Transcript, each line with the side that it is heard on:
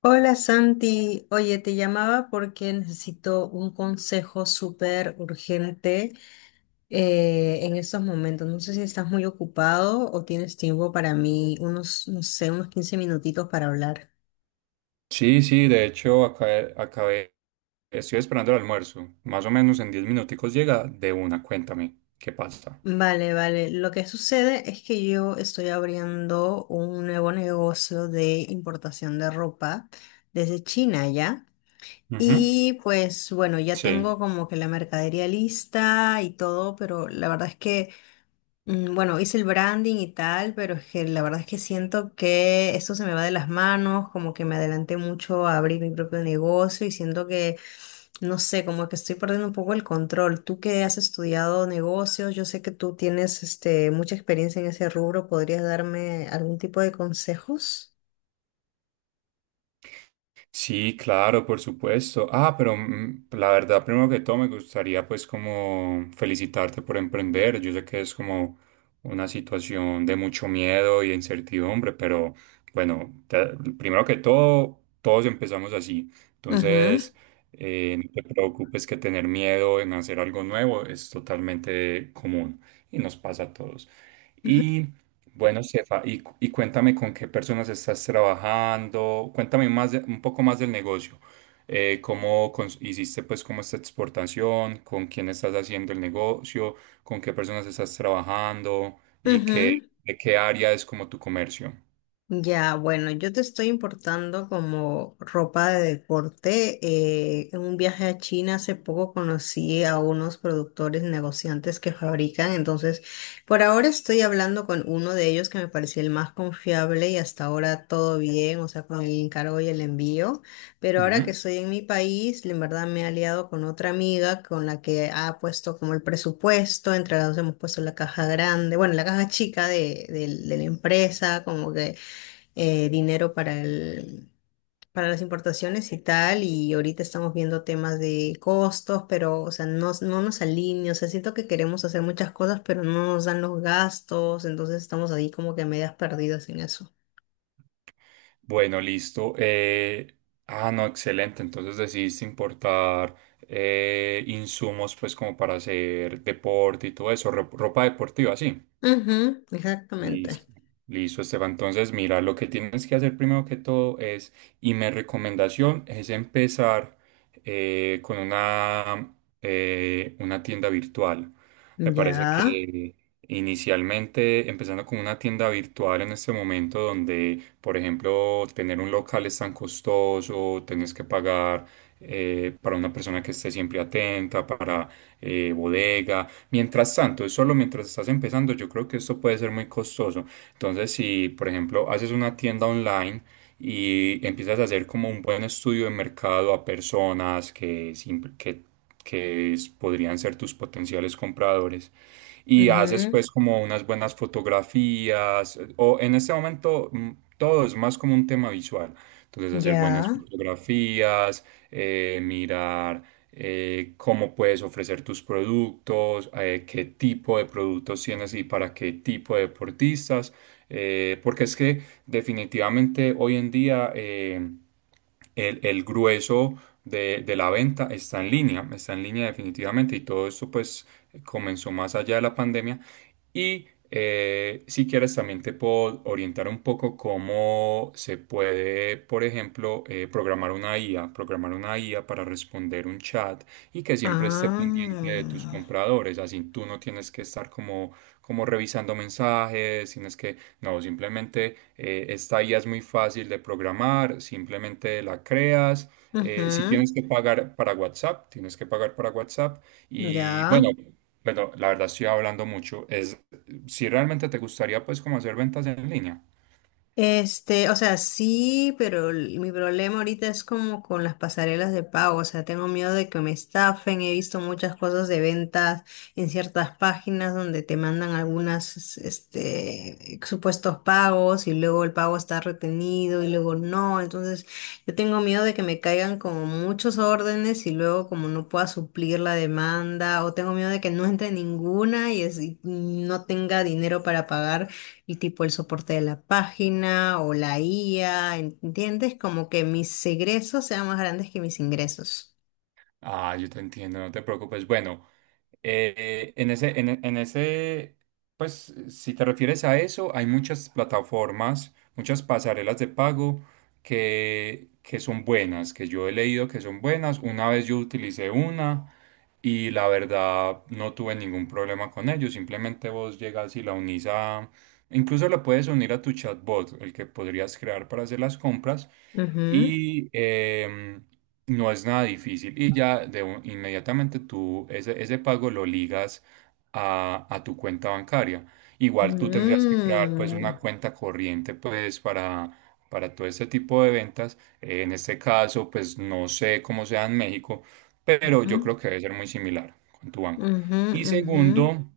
left: Hola Santi, oye, te llamaba porque necesito un consejo súper urgente en estos momentos. No sé si estás muy ocupado o tienes tiempo para mí, unos, no sé, unos 15 minutitos para hablar.
right: Sí, sí, de hecho acabé, estoy esperando el almuerzo. Más o menos en 10 minuticos llega de una, cuéntame, ¿qué pasa?
left: Vale, vale. Lo que sucede es que yo estoy abriendo un nuevo negocio de importación de ropa desde China, ¿ya?
right: Ujú.
left: Y pues bueno, ya tengo
right: Sí.
left: como que la mercadería lista y todo, pero la verdad es que. Bueno, hice el branding y tal, pero es que la verdad es que siento que esto se me va de las manos, como que me adelanté mucho a abrir mi propio negocio y siento que, no sé, como que estoy perdiendo un poco el control. Tú que has estudiado negocios, yo sé que tú tienes mucha experiencia en ese rubro, ¿podrías darme algún tipo de consejos?
right: Sí, claro, por supuesto. La verdad, primero que todo, me gustaría pues como felicitarte por emprender. Yo sé que es como una situación de mucho miedo y de incertidumbre, pero bueno, primero que todo, todos empezamos así.
left: Ujú,
right: Entonces, no te preocupes que tener miedo en hacer algo nuevo es totalmente común y nos pasa a todos.
left: ujú,
right: Y bueno, Sefa, y cuéntame con qué personas estás trabajando, cuéntame un poco más del negocio. Hiciste pues como esta exportación, ¿con quién estás haciendo el negocio, con qué personas estás trabajando y qué,
left: ujú.
right: de qué área es como tu comercio?
left: Ya, bueno, yo te estoy importando como ropa de deporte. En un viaje a China hace poco conocí a unos productores negociantes que fabrican, entonces por ahora estoy hablando con uno de ellos que me parecía el más confiable y hasta ahora todo bien, o sea, con el encargo y el envío. Pero ahora que
right: Ujú.
left: estoy en mi país, en verdad me he aliado con otra amiga con la que ha puesto como el presupuesto, entre las dos hemos puesto la caja grande, bueno, la caja chica de la empresa, como que dinero para las importaciones y tal, y ahorita estamos viendo temas de costos, pero, o sea, no, no nos alinea, o sea, siento que queremos hacer muchas cosas, pero no nos dan los gastos, entonces estamos ahí como que medias perdidas en eso.
right: Bueno, listo. No, excelente. Entonces decidiste importar insumos pues como para hacer deporte y todo eso, ropa deportiva, sí.
left: Ujú, exactamente.
right: Listo. Listo, Esteban. Entonces, mira, lo que tienes que hacer primero que todo es, y mi recomendación es empezar eh, con una, una tienda virtual. Me parece
left: Ya.
right: que inicialmente, empezando con una tienda virtual en este momento donde, por ejemplo, tener un local es tan costoso, tienes que pagar para una persona que esté siempre atenta, para bodega. Mientras tanto, es solo mientras estás empezando, yo creo que esto puede ser muy costoso. Entonces, si, por ejemplo, haces una tienda online y empiezas a hacer como un buen estudio de mercado a personas que, podrían ser tus potenciales compradores, y haces
left: Ujú.
right: pues como unas buenas fotografías o en este momento todo es más como un tema visual. Entonces hacer buenas
left: Ya.
right: fotografías, mirar cómo puedes ofrecer tus productos, qué tipo de productos tienes y para qué tipo de deportistas, porque es que definitivamente hoy en día el grueso de la venta está en línea definitivamente y todo esto pues comenzó más allá de la pandemia. Y si quieres, también te puedo orientar un poco cómo se puede, por ejemplo, programar una IA para responder un chat y que siempre esté pendiente de tus
left: Ah.
right: compradores. Así tú no tienes que estar como revisando mensajes, tienes que, no, simplemente esta IA es muy fácil de programar, simplemente la creas. Si
left: Ujú.
right: tienes que pagar para WhatsApp, tienes que pagar para WhatsApp. Y
left: Ya.
right: bueno, bueno, la verdad estoy hablando mucho. Es si realmente te gustaría pues como hacer ventas en línea.
left: O sea, sí, pero mi problema ahorita es como con las pasarelas de pago, o sea, tengo miedo de que me estafen, he visto muchas cosas de ventas en ciertas páginas donde te mandan algunas, supuestos pagos y luego el pago está retenido y luego no, entonces yo tengo miedo de que me caigan como muchos órdenes y luego como no pueda suplir la demanda o tengo miedo de que no entre ninguna y no tenga dinero para pagar y tipo el soporte de la página o la IA, ¿entiendes? Como que mis egresos sean más grandes que mis ingresos.
right: Ah, yo te entiendo, no te preocupes. Bueno, en ese, pues si te refieres a eso, hay muchas plataformas, muchas pasarelas de pago que son buenas, que yo he leído que son buenas. Una vez yo utilicé una y la verdad no tuve ningún problema con ello. Simplemente vos llegas y la unís a... Incluso la puedes unir a tu chatbot, el que podrías crear para hacer las compras
left: Ujú.
right: y no es nada difícil. Y ya inmediatamente tú ese pago lo ligas a tu cuenta bancaria. Igual tú tendrías que crear pues una
left: Mm.
right: cuenta corriente pues para todo este tipo de ventas. En este caso pues no sé cómo sea en México, pero yo
left: Ujú,
right: creo que debe ser muy similar con tu banco.
left: ujú,
right: Y
left: ujú,
right: segundo,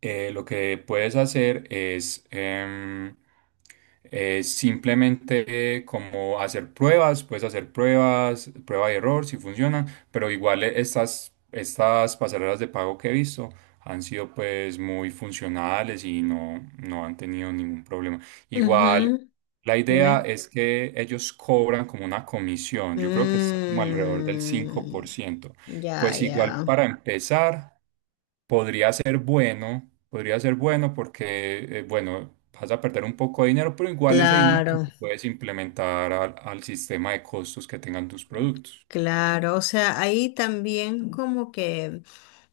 right: lo que puedes hacer es em, simplemente como hacer pruebas, puedes hacer pruebas, prueba y error si funcionan, pero igual estas pasarelas de pago que he visto han sido pues muy funcionales y no, no han tenido ningún problema. Igual
left: ujú.
right: la idea
left: Dime.
right: es que ellos cobran como una comisión, yo creo que está como alrededor del cinco por
left: Mm.
right: ciento.
left: Ya,
right: Pues igual
left: ya.
right: para empezar, podría ser bueno porque, bueno, vas a perder un poco de dinero, pero igual ese dinero se lo
left: Claro,
right: puedes implementar al, al sistema de costos que tengan tus productos.
left: claro. O sea, ahí también como que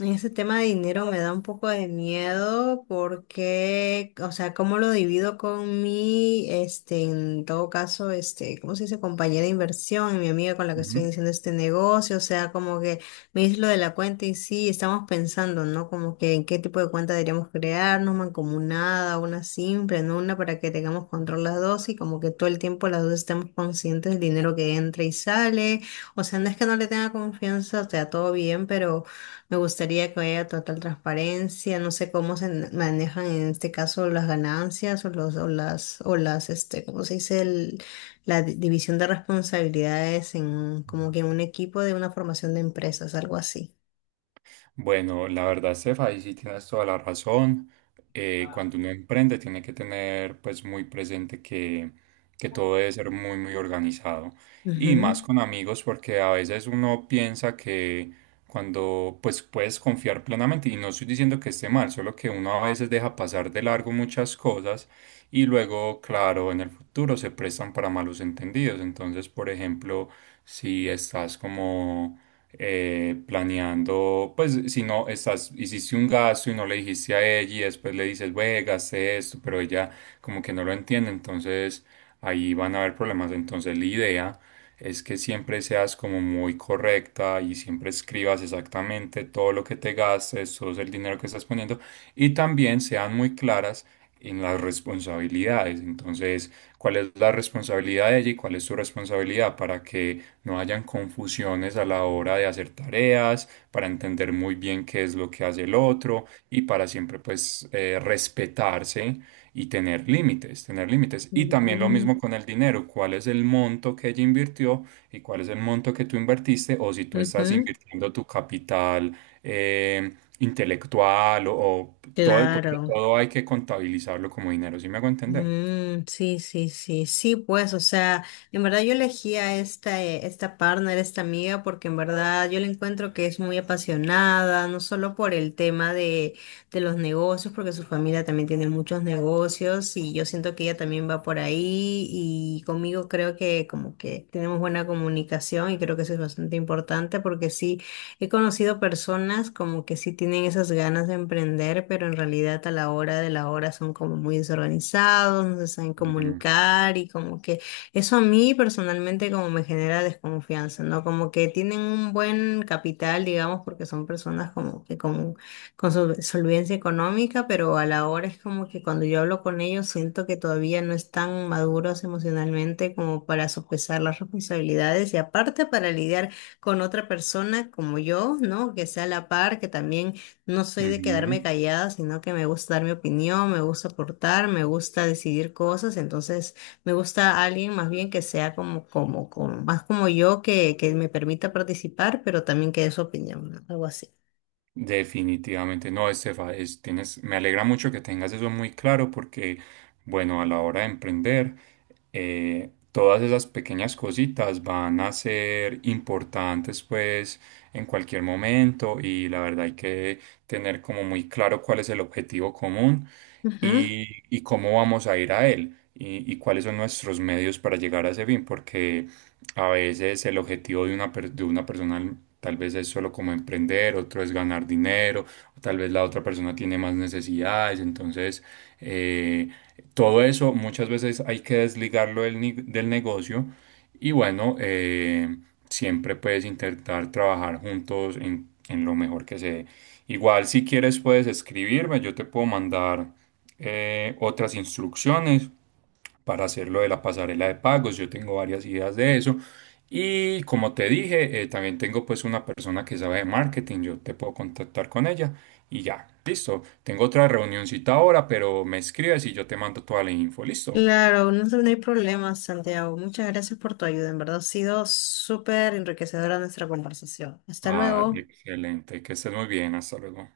left: ese tema de dinero me da un poco de miedo porque, o sea, cómo lo divido con mi, en todo caso, ¿cómo se dice? Compañera de inversión, y mi amiga con la que estoy iniciando este negocio, o sea, como que me dice lo de la cuenta y sí, estamos pensando, ¿no? Como que en qué tipo de cuenta deberíamos crearnos, mancomunada, una simple, ¿no? Una para que tengamos control las dos y como que todo el tiempo las dos estemos conscientes del dinero que entra y sale, o sea, no es que no le tenga confianza, o sea, todo bien. Me gustaría que haya total transparencia. No sé cómo manejan en este caso las ganancias o los o las ¿cómo se dice? La división de responsabilidades en como que en un equipo de una formación de empresas, algo así.
right: Bueno, la verdad, Estefa, ahí sí tienes toda la razón. Cuando uno emprende, tiene que tener pues muy presente que todo debe ser muy, muy organizado. Y más
left: Ujú.
right: con amigos, porque a veces uno piensa que cuando pues puedes confiar plenamente, y no estoy diciendo que esté mal, solo que uno a veces deja pasar de largo muchas cosas y luego, claro, en el futuro se prestan para malos entendidos. Entonces, por ejemplo, si estás como planeando, pues si no estás, hiciste un gasto y no le dijiste a ella y después le dices, güey, gasté esto, pero ella como que no lo entiende, entonces ahí van a haber problemas. Entonces la idea es que siempre seas como muy correcta y siempre escribas exactamente todo lo que te gastes, todo el dinero que estás poniendo y también sean muy claras en las responsabilidades. Entonces, ¿cuál es la responsabilidad de ella y cuál es su responsabilidad para que no hayan confusiones a la hora de hacer tareas, para entender muy bien qué es lo que hace el otro y para siempre pues respetarse y tener límites, tener límites? Y también lo
left: Mm,
right: mismo con el dinero, cuál es el monto que ella invirtió y cuál es el monto que tú invertiste o si tú estás
left: ujú.
right: invirtiendo tu capital eh, intelectual o todo, porque
left: Claro.
right: todo hay que contabilizarlo como dinero, ¿sí me hago entender?
left: Mm, sí, sí, sí, sí, pues, o sea, en verdad yo elegí a esta partner, esta amiga, porque en verdad yo le encuentro que es muy apasionada, no solo por el tema de los negocios, porque su familia también tiene muchos negocios y yo siento que ella también va por ahí y conmigo creo que como que tenemos buena comunicación y creo que eso es bastante importante porque sí. He conocido personas como que sí tienen esas ganas de emprender, pero en realidad a la hora de la hora son como muy desorganizados, no se saben
right: Ujú,
left: comunicar y como que eso a mí personalmente como me genera desconfianza, ¿no? Como que tienen un buen capital, digamos, porque son personas como que con solvencia económica, pero a la hora es como que cuando yo hablo con ellos siento que todavía no están maduros emocionalmente como para sopesar las responsabilidades y aparte para lidiar con otra persona como yo, ¿no? Que sea a la par, que también no soy de quedarme
right: ujú.
left: callada, sino que me gusta dar mi opinión, me gusta aportar, me gusta decidir cosas, entonces me gusta alguien más bien que sea como más como yo, que me permita participar, pero también que dé su opinión, ¿no? Algo así.
right: Definitivamente no, Estefa, es, tienes, me alegra mucho que tengas eso muy claro porque, bueno, a la hora de emprender, todas esas pequeñas cositas van a ser importantes pues en cualquier momento y la verdad hay que tener como muy claro cuál es el objetivo común
left: Ujú.
right: y cómo vamos a ir a él y cuáles son nuestros medios para llegar a ese fin, porque a veces el objetivo de una, de una persona tal vez es solo como emprender, otro es ganar dinero, o tal vez la otra persona tiene más necesidades. Entonces, eh, todo eso muchas veces hay que desligarlo del, del negocio y bueno, siempre puedes intentar trabajar juntos en lo mejor que se dé. Igual si quieres puedes escribirme, yo te puedo mandar otras instrucciones para hacer lo de la pasarela de pagos. Yo tengo varias ideas de eso. Y como te dije, también tengo pues una persona que sabe de marketing. Yo te puedo contactar con ella y ya, listo. Tengo otra reunioncita ahora, pero me escribes y yo te mando toda la info, listo.
left: Claro, no, no hay problema, Santiago. Muchas gracias por tu ayuda. En verdad ha sido súper enriquecedora nuestra conversación. Hasta
right: Ah,
left: luego.
right: excelente, que estés muy bien, hasta luego.